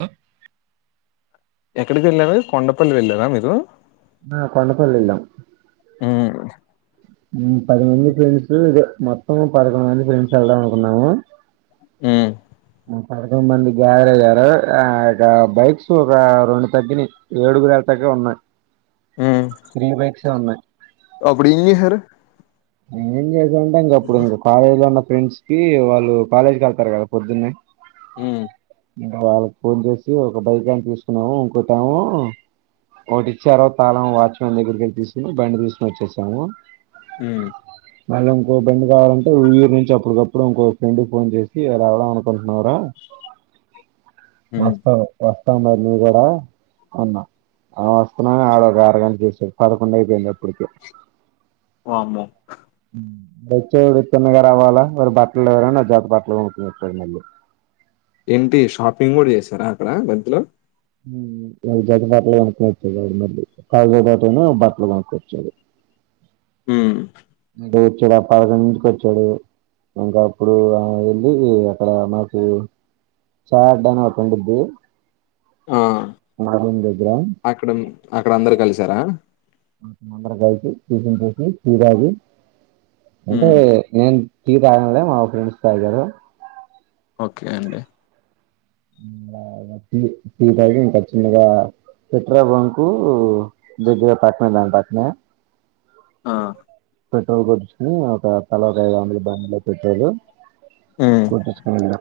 హ ఎక్కడికి వెళ్ళారు కొండపల్లి వెళ్ళారా మీరు ఆ కొండపల్లి వేలం ఉమ్ ఉమ్ పదిమంది ఫ్రెండ్స్ ఇదే మొత్తం పదకొండు మంది ఫెండ్స్ ఎల్దమ్ అనుకున్నాము ఉమ్ ఉమ్ పదకొండు మంది గదారయరు ఆడా బైక్స్ ఒక రెండు తగినయ్ ఏడుగురు వెళ్తాగే ఉన్నాయి త్రీ బైక్స్ ఏ ఉన్నాయి అప్పుడ ఎంచెసారు ఇంకా ఏం కొంటాం ఇంకా అప్పుడు ఇంకా కాలేజ్లోన్న ఫ్రెండ్స్ కి వాళ్ళు కాలేజ్కి వెళ్తారు కదా పొద్దున్నే ఉమ్ వాళ్ళకి ఫోన్ చేసి ఒక బైక్ అని తీసుకున్నాము ఇంకుంటాము ఒకటి ఇచ్చారో తాళం వాచ్మెన్ దగ్గరికి వెళ్లి తీసుకుని బండి తీసుకుని వచ్చేసాము ఉమ్ మళ్ళీ ఇంకో బండి కావాలంటే ఉయ్యూరు నుంచి అప్పటికప్పుడు ఇంకో ఫ్రెండ్కి ఫోన్ చేసి వెళ్దాం అనుకుంటున్నారా ఉమ్. వాస్తవ వాస్త వస్త మరి నువ్వు కూడా ఉన్నా ఆ వస్తున్నా ఆడ ఒక అరగంట చేసడు పదకొండు అయిపోయింది అప్పుడుకే వామో వచ్చాడు త్తన్నగా రావాలా వాడు బట్టలు లేవని ఒక జత బట్టలు కొనుకొని వచ్చాడు మళ్ళీ ఏంటి షాపింగ్ కూడా చేసారా అక్కడ మధ్యలో ఉమ్ ఒక జాతా బట్టలు కొనుకొనివ్చాడు ఆడు మళ్ళీ కాజో పాటుయినా బట్టలు కొనుకోచాడు ఉమ్ అ వచ్చాడు ఆ పదకొండు కి వచ్చాడు ఇంకా అప్పుడు ఆ వెళ్ళి అక్కడ మాకు చడ్డాని ఒకటి ఉండిది ఆ అక్కడ అక్కడ అందరు కలిసారా హా ఆదారం కలిసి టిఫిన్ చేసి టీ తాగి అంటే ఉమ్, నేన్ టీ తాగాను మా ఫ్రెండ్స్ తాగారు ఓకే అండి ఇంకా చిన్నగా పెట్రోల్ బంకు దగ్గర పక్కనే దాని పక్కనే ఆ పెట్రోల్ కొట్టించు కొన్ని ఒక తల ఒక ఐదు వందలు బండిలో పెట్రోల్ ఉమ్, కొట్టించుకొని వెళ్ళరా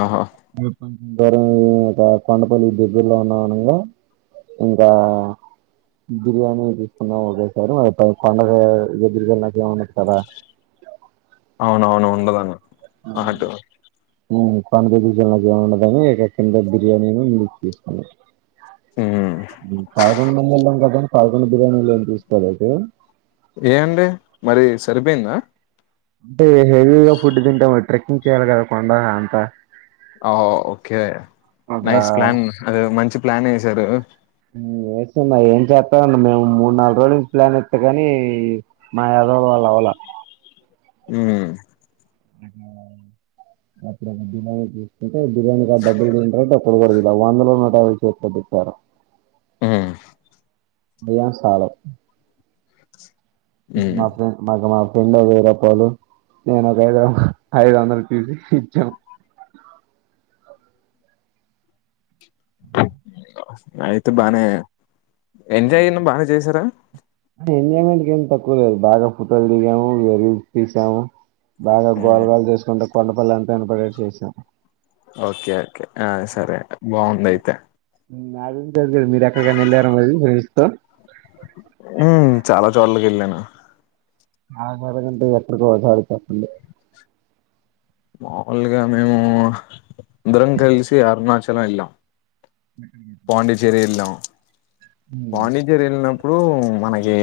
ఆహా దర ఒక కొండపల్లి దగ్గరలో ఉన్నాం అనంగా ఇంకా బిర్యానీ తీసుకున్నాము ఒకేసారి మ కొండ దగ్గరికి వెళ్ళా ఎమన్నా ఇస్తారా ఉండదు అన్న ఆటో ఉమ్ కొండ దగ్గరకు వెళ్ళినాక ఏమి ఉండదని ఇక కిందే బిర్యానీని మూడు ఉమ్, తీసుకున్నాం కార్గం మనలం అదం పదకుండు బిర్యానీలు ఏమి తీసుకోలేదు ఏ అండి మరి సరిపోయిందా అ హెవీగా ఫుడ్ తింటా మట్రి ఉం చేయాలి కొండా అంత ఆ ఓకే ఒక నైస్ ప్లాన్ అదే మంచి ప్లాన్ వేసారు వసమా ఏం చెస్తామండి మేము మూడు నాలుగు రోజుల నుంచి ప్లాన్ ఇస్తా కాని మా ఎదవల వల్ల అవ్వాలా ఆమ్ అప్పుడు [unintelligible] బిర్యానీ కాడా డబ్బులు తింటారు డబ్బు ఇది వరుగు వందలో నూట యాభై చేతులోపెట్టారు ఉమ్ బియ్యం సాలవ్ ఉమ్. మాఫ్రెండ్ మాగా మాఫ రెండో వేయి రూపాయలు నేను ఒక ఐదు ఐదు వందలు తీసి ఇచ్చాం అయితే బానే ఎంజాయ్ అయినా బానే చేసారా ఎంజాయ్మెంట్ ఏం తక్కువ లేదు బాగా ఫోటోలు దిగాము రీల్స్ తీసాము బాగా గోల ఉమ్, గోల చేసుకుంటూ కొండపల్లి అంతా వినపడే అట్టు చేసినం ఓకే ఓకే ఆ సరే బాగుంది అయితే నాగురించి వద్దులెండి మీరు ఎక్కడికైనా వెళ్ళారా మరి ఫ్రెండ్స్ తో ఉమ్ చాలా చోట్లకి వెళ్ళాను [unintelligible] ఎక్కడికో ఓ కాడికి చెప్పండి మాములుగా మేము అందరం కలిసి అరుణాచలం వెళ్ళాం పాండిచ్చేరి వెళ్లాం హ్మ్. పాండి చెర్రీ ఎల్లినప్ ప్పుడు మన ఎ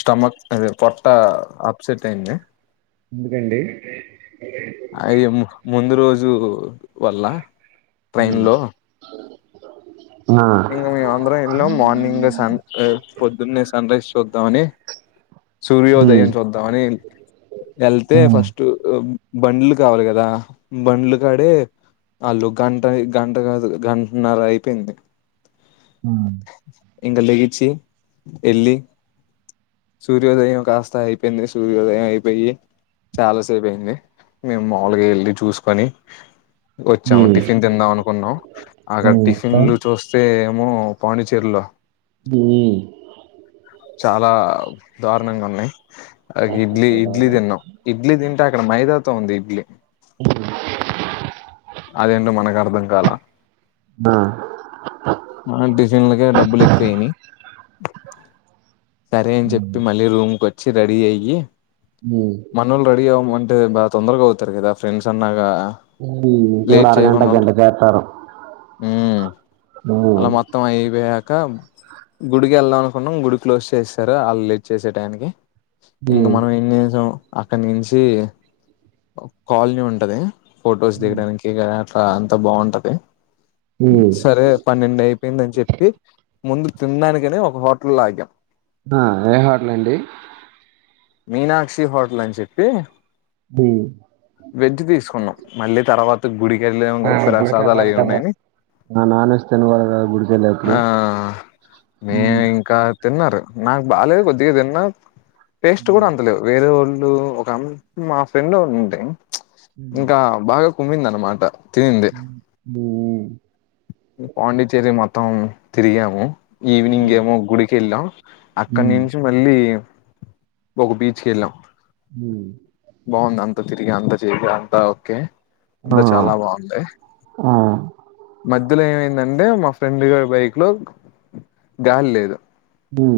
స్టమక్ అదే పొట్ట అప్సెట్ అయింది ఎందుకండీ జూ వల్ల హు ఇంగ మేము అందరం ఎల్లం మార్నింగ్ సన్ పొద్దున్నే సన్ రైజ్ చూద్దామని హ్మ్. సూర్యోదయం చూద్దాం అని ఏల్తే హ్మ్. ఫస్టు బండ్లు కావాలి కదా బండ్లు కాడే ఆళ్ళు గంట గంట కాదు గంటన్నర అయిపోయింది ఊ ఇంక లేచి ఏళ్ళి సూర్యోదయం కాస్త అయిపోయింది సూర్యోదయం అయిపోయి చాలాసేపు అయింది మేము మాములుగా ఏళ్ళి చూసుకొని వచ్చాము హ్మ్. టిఫిన్ తిందాం అనుకున్నాం అక్కడ హ్మ్. టిఫిన్లు హ్మ్. చూస్ ఏమో పాండి చెర్రీలో బు చాలా దారుణంగా ఉన్నాయి ఒక కాస్ట్ ఇడ్లీ ఎక్కువ ఇడ్లీ బాగా. తిన్నాం ఇడ్లీ తింటా అక్కడ మైదా తో ఉంది ఇడ్లీ అ [unintelligible] అదేంటో మనకు అర్ధం కాలా ఆ! ఆ డిజైన్లకే డబ్బులు ఎక్కువయినయి సరే అని హ్మ్. చెప్పి మళ్ళీ రూమ్ కో వచ్చి రెడీ అయ్యి హ్మ్. మనోళ్లు రెడీ అవ్వమం అంటే బా తొందరగా అవుతారు కదా ఫ్రెండ్స్ అన్నాగా ఉహ్ ముగ్గురు లేట్ అరగంట చేయకుండా గంట ఉంటాం చేస్తారు ఉమ్ హ్మ్ ఇంకా గుడికి వెళ్దాం అనుకున్నాం గుడి క్లోజ్ చేసేసరు వాళ్ళలేట్ చేసే టయానికి ఇంక హ్మ్. మనం ఎంచేసామ్ అక్కడ నుంచి కాలనీ ఉంటది ఫో హ్మ్. చేయడానికి ఆ అంత బాగుంటది హ్మ్. సరే పన్నెండు అయిపోయిందని చెప్పి ముందు తినడానికనే ఒక హోటలో ఆగాం ఆ! ఏ హోటలండి? మీనాక్షి హోటల్ అని చెప్పి హ్మ్. వెజ్ తీసుకున్నాం తర్వాత గుడి ఆ గుడికెళ్ళాలి కదా న నాన్ వెజ్ తినకుడదు గుడికెళ్ళెటప్పుడు ఆ మేము ఇంకా తిన్నారు నాకు బాలేదు కొద్దిగా తిన్నా టేస్ట్ కూడా హ్మ్. అంతలేదు వేరే వోళ్ళు ఇప్పుడు ఒక మా ఆం ఫ్రెండ్ ఒకడ్ ఉండే ఇంకా కుమ్మిందాన్నమాట తినిన్ది హ్మ్. పాండిచ్చేరి మొత్త త్తం తిరిగాము హ్మ్. ఈవినింగేమో ఒక గుడికి వెళ్ళాం హ్మ్. హ్మ్. అక్కనుంచి మళ్ళీ ఒక బీచ్కెళ్ళం హ్మ్ త తిరిగి అంత చేసి అంతా ఓకే అంతా ఆ! చాలా బాగుంది ఆ! మధ్యలో ఏమైందట్ అంటే మా ఫ్రెండ్ గారి బైక్ లో గాలి లేదు హ్మ్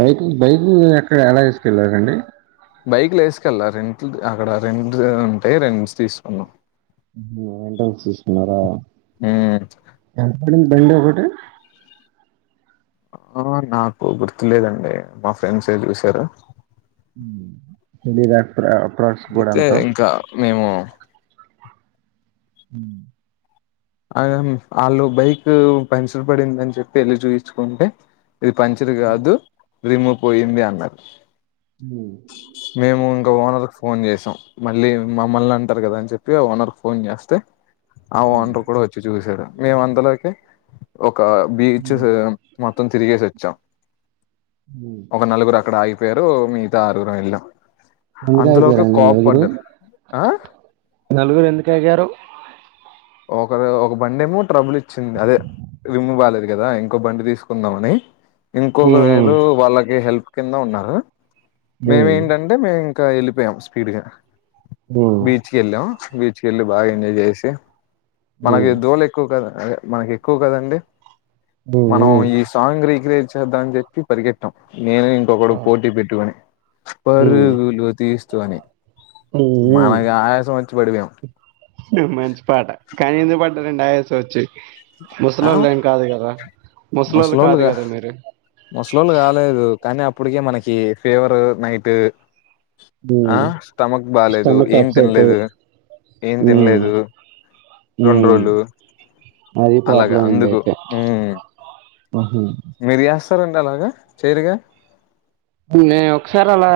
బైక్ బైక్ ఎక్కడ ఎలా ఎసుకెళ్ళడండి బైక్లు వేసుకెళ్ళ రెంట్లు అక్కడ రెంట్ ఉంటే రెంట్స్ తీసుకున్నాం రెంట్స్ తీస్కున్నారా హ్మ్ ఎంత పడింది బండి ఒకటి ఆ నాకు గుర్తులేదండి, మా ఫ్రెండ్స్ ఏ చూసారు. తెలిదా యితే ఇంకా మేము హ ఆ ఆళ్ళు బైక్ పంచర్ పడిందని చెప్పి ఎళ్ళి చూయించుకుంటే ఇది పంచరి కాదు రిము పోయింది అన్నారు. హ్మ్ మేము ఇంకా వానలె ఫోన్ చేసాం మళ్ళీ మమ్మల్ని అంటారు, కదా అని చెప్పి ఓనర్ ఫోన్ చేస్తే. హ్మ్ అవుఅంట్ర్ చూసాడు మేము అంతలోకె ఒ ఆ బీచేస్ మొత్తం తిరిగెసొచ్చం ఒక నలుగురు అక్కడ ఆగిపోయారు మీం ఆర్గురం వెల్లం నలుగురు ఆ నలుగురు ఎందుకు ఆగారు ఒకరు ఒక బండేమో ట్రబుల్ ఇచ్చింది అదే లిమ్ము బాలేదు కదా ఇంకో బండి తీసుకుందాం అని ఇంకొకరు హ్మ్ ఏదో వాళ్ళకి హెల్ప్ కింద ఉన్నారు మేము హ్మ్ ఏంటంటే మె ఇంకా వెళ్ళిపోయాం స్పీడ్ గా హ్మ్ హ్మ్ బీచ్ కెళ్ళాం బీచ్కి వెళ్ళి బాగా ఎంజాయ్ జేసి మనకి హ్మ్ దూళ ఎక్కువ కదా అదే మనకి ఎక్కువ కదండి మనం హ్మ్ ఈ సాంగ్ రీక్రియేచ్ ధానికి జెప్పి పరిగెత్తాం నేను ఇంకొకడు పోటీ పెట్టుకుని హ్మ్ పరుగులు తీస్ స్తు అనే హ్మ్ మనకు ఆయాసం వచ్చి పడిబొయం కాని ఎందుకు పడ్డారండి ఆయాసం వచ్చీ ఆ ముసలోల్లు ఏం కాదు కదా ముసలోళ్లు కాదు ముసలోళ్ళుగా కదా మీరు ముసలోళ్ళు గాలేదు కాని గాని అప్పడికే మనకి ఫీవర్ నైట్ ఆ హ్మ్ స్టమక్ బాలేేదు స్టమక్ ఏం తిన్ అప్సెట్ లేదు ఏం తిన్ హ్మ్ లేదు రెండు హ్మ్ రోజులు అది అలాగ ప్రాబ్లం అయింది అందుకు అయితే మ్మ్ ఆహా మిరియాస్ తరండలాగ చేయరుగా నేను ఒకసారి అలా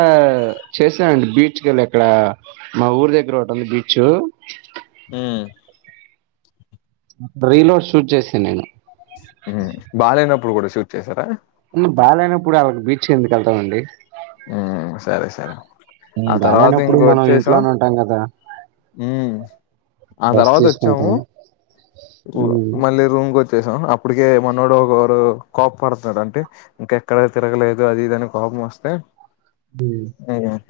చేసా అండి బీచ్ కెళ్ళి అక్కడా మా ఊరు దగ్గర ఒకటి ఉంది బీచ్చూ ఊ రీలోడ్ షూట్ చేసా నేను మ్మ్ బాలేనప్పుడు కూడ షూట్ చేసారా మ్మ్ బాలేనప్పుడు ఆళ్ళకి బీచ్ కి ఎందుకు ఎళ్తామండి ఉ సరే సరే ఆ మ్మ్ తర్వాత బాలేనప్పుడు మనం ఇంట్లోనే ఉంటాం కదా మ్మ్ ఆ బస్ తర్వాత వచ్చాము తీసుకుంటాం ఊ మళ్ళీ రూమ్ కోచ్ చేసాం అప్పటికే మనోడు ఒకరు కోప్పడుతాడు అంటే ఇంకా ఎక్కడ తిరగలేదు అది ఇది అని కోపం వస్తే హ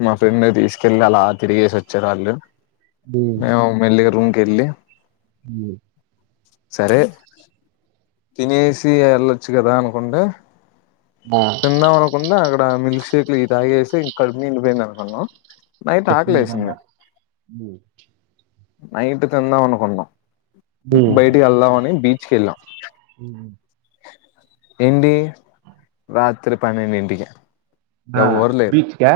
మా ఫ్రెండ్ ని తీసుకెళ్లి అలా తిరిగేసి వచ్చారు ఆళ్ళు మేం మెల్లిగా రూమ్ కెళ్ళి ఉ సరే తినేసి వెళ్ళచ్చు గదా అనుకుంటే తిందాం అనుకుండ అక్కడ మిల్ షేక్లు ఈ తాగేసి ఈ కడుపు నిండిపోయింది అనుకున్నాం నైట్ ఎపు నీదన్న ఆకలేసింది బు నైట్ తిందాం అనుకున్నాం బయటికెళ్దామని బీ కెళ్ళ ఉహు ఏండి రాత్రి పన్నెండు ఇంటికి హ బీచ్ కా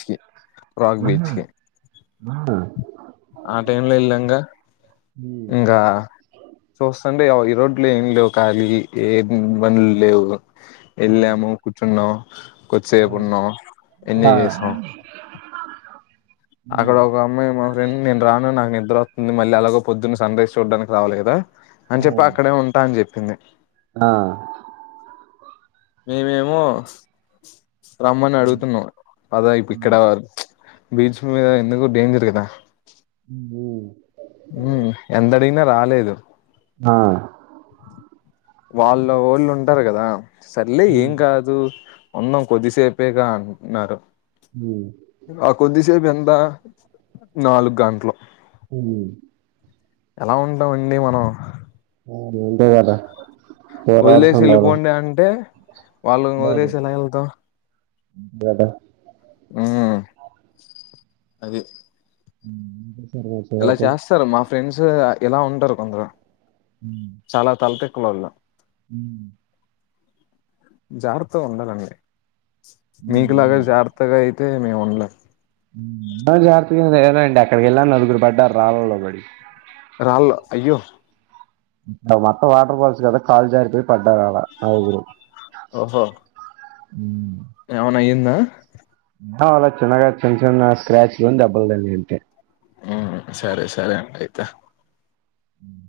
చ్కి రాక్ బీచ్ కే ఆహ ఆ టైమ్ లో వెళ్ళాం గా ఇంగా చూస్తాను బె అవు ఈ రోడ్లు ఏం లేవు ఖాలీ ఏం బానులు లేవు వెళ్ళాము కూర్చున్నాం కొద్దిసేపు ఉన్న ఎన్నిజేసం అక్కడ ఒక అమ్మాయి మా ఫ్రెండ్ నేను రాను నాకు నిద్ర వుంది మళ్ అలాగో పొద్దున సన్రైజ్ చూడానికి రావాలి గదా అని చెప్పి అక్కడే ఉంటా అని చెప్ పిందె ఆ మీ ఏమో రమ్మని అడుగుతున్నాం పద ఇపు ఇక్కడ వర్ బీచ్ మీద ఎందుకు డేంజర్ గదా ఊమ్ బు ఉం ఎంత అడిగినా రాలేదు ఆ వాళ్ళు ఒళ్ళు ఉంటారు కదా సర్లే ఏం కాదు ఉందం కొద్దిసేపేగా అంటనరు ఆ ఆ కొద్దిసెప్ ఎంతా నాలుగు గంటలు ఉం ఎలా ఉంటామండి మనం ఉం ఇంతేగద వదిలేసి ఎళ్ళిపోండి అంటే వాళ్ళను వదిలేసి ఎలా ఎల్తామ్ గదా ఆ అది [inaudible] ఇలా చివరికి చేస్తారు మా ఫ్రెండ్స్ ఎలా ఉంటారు కొందరు చాల తలకా [unintelligible] [inaudible] జాగ్రత్తగా ఉండాలండి మీకులాగా జగ్రతగా అయితే మేము [unintelligible] జాగ్రత్తగానే లేదండి అక్కడికి వెళ్ళాను నలుగురు పడ్డారు రాళ్లలో బడి రాళ్ల అయ్యో అక్కడ మొత్తం వాటర్ ఫాల్స్ కదా కాలు జారిపోయి పడ్డారు ఆడా నలుగురు ఎమ్మన [unintelligible] ఆ ఆ అలా చిన్నగా చిన్న చిన్న స్క్రాచ్లు దెబ్బల్ తగిలినట్టే ఉ సరే సరే అండి అయితే ఆహ్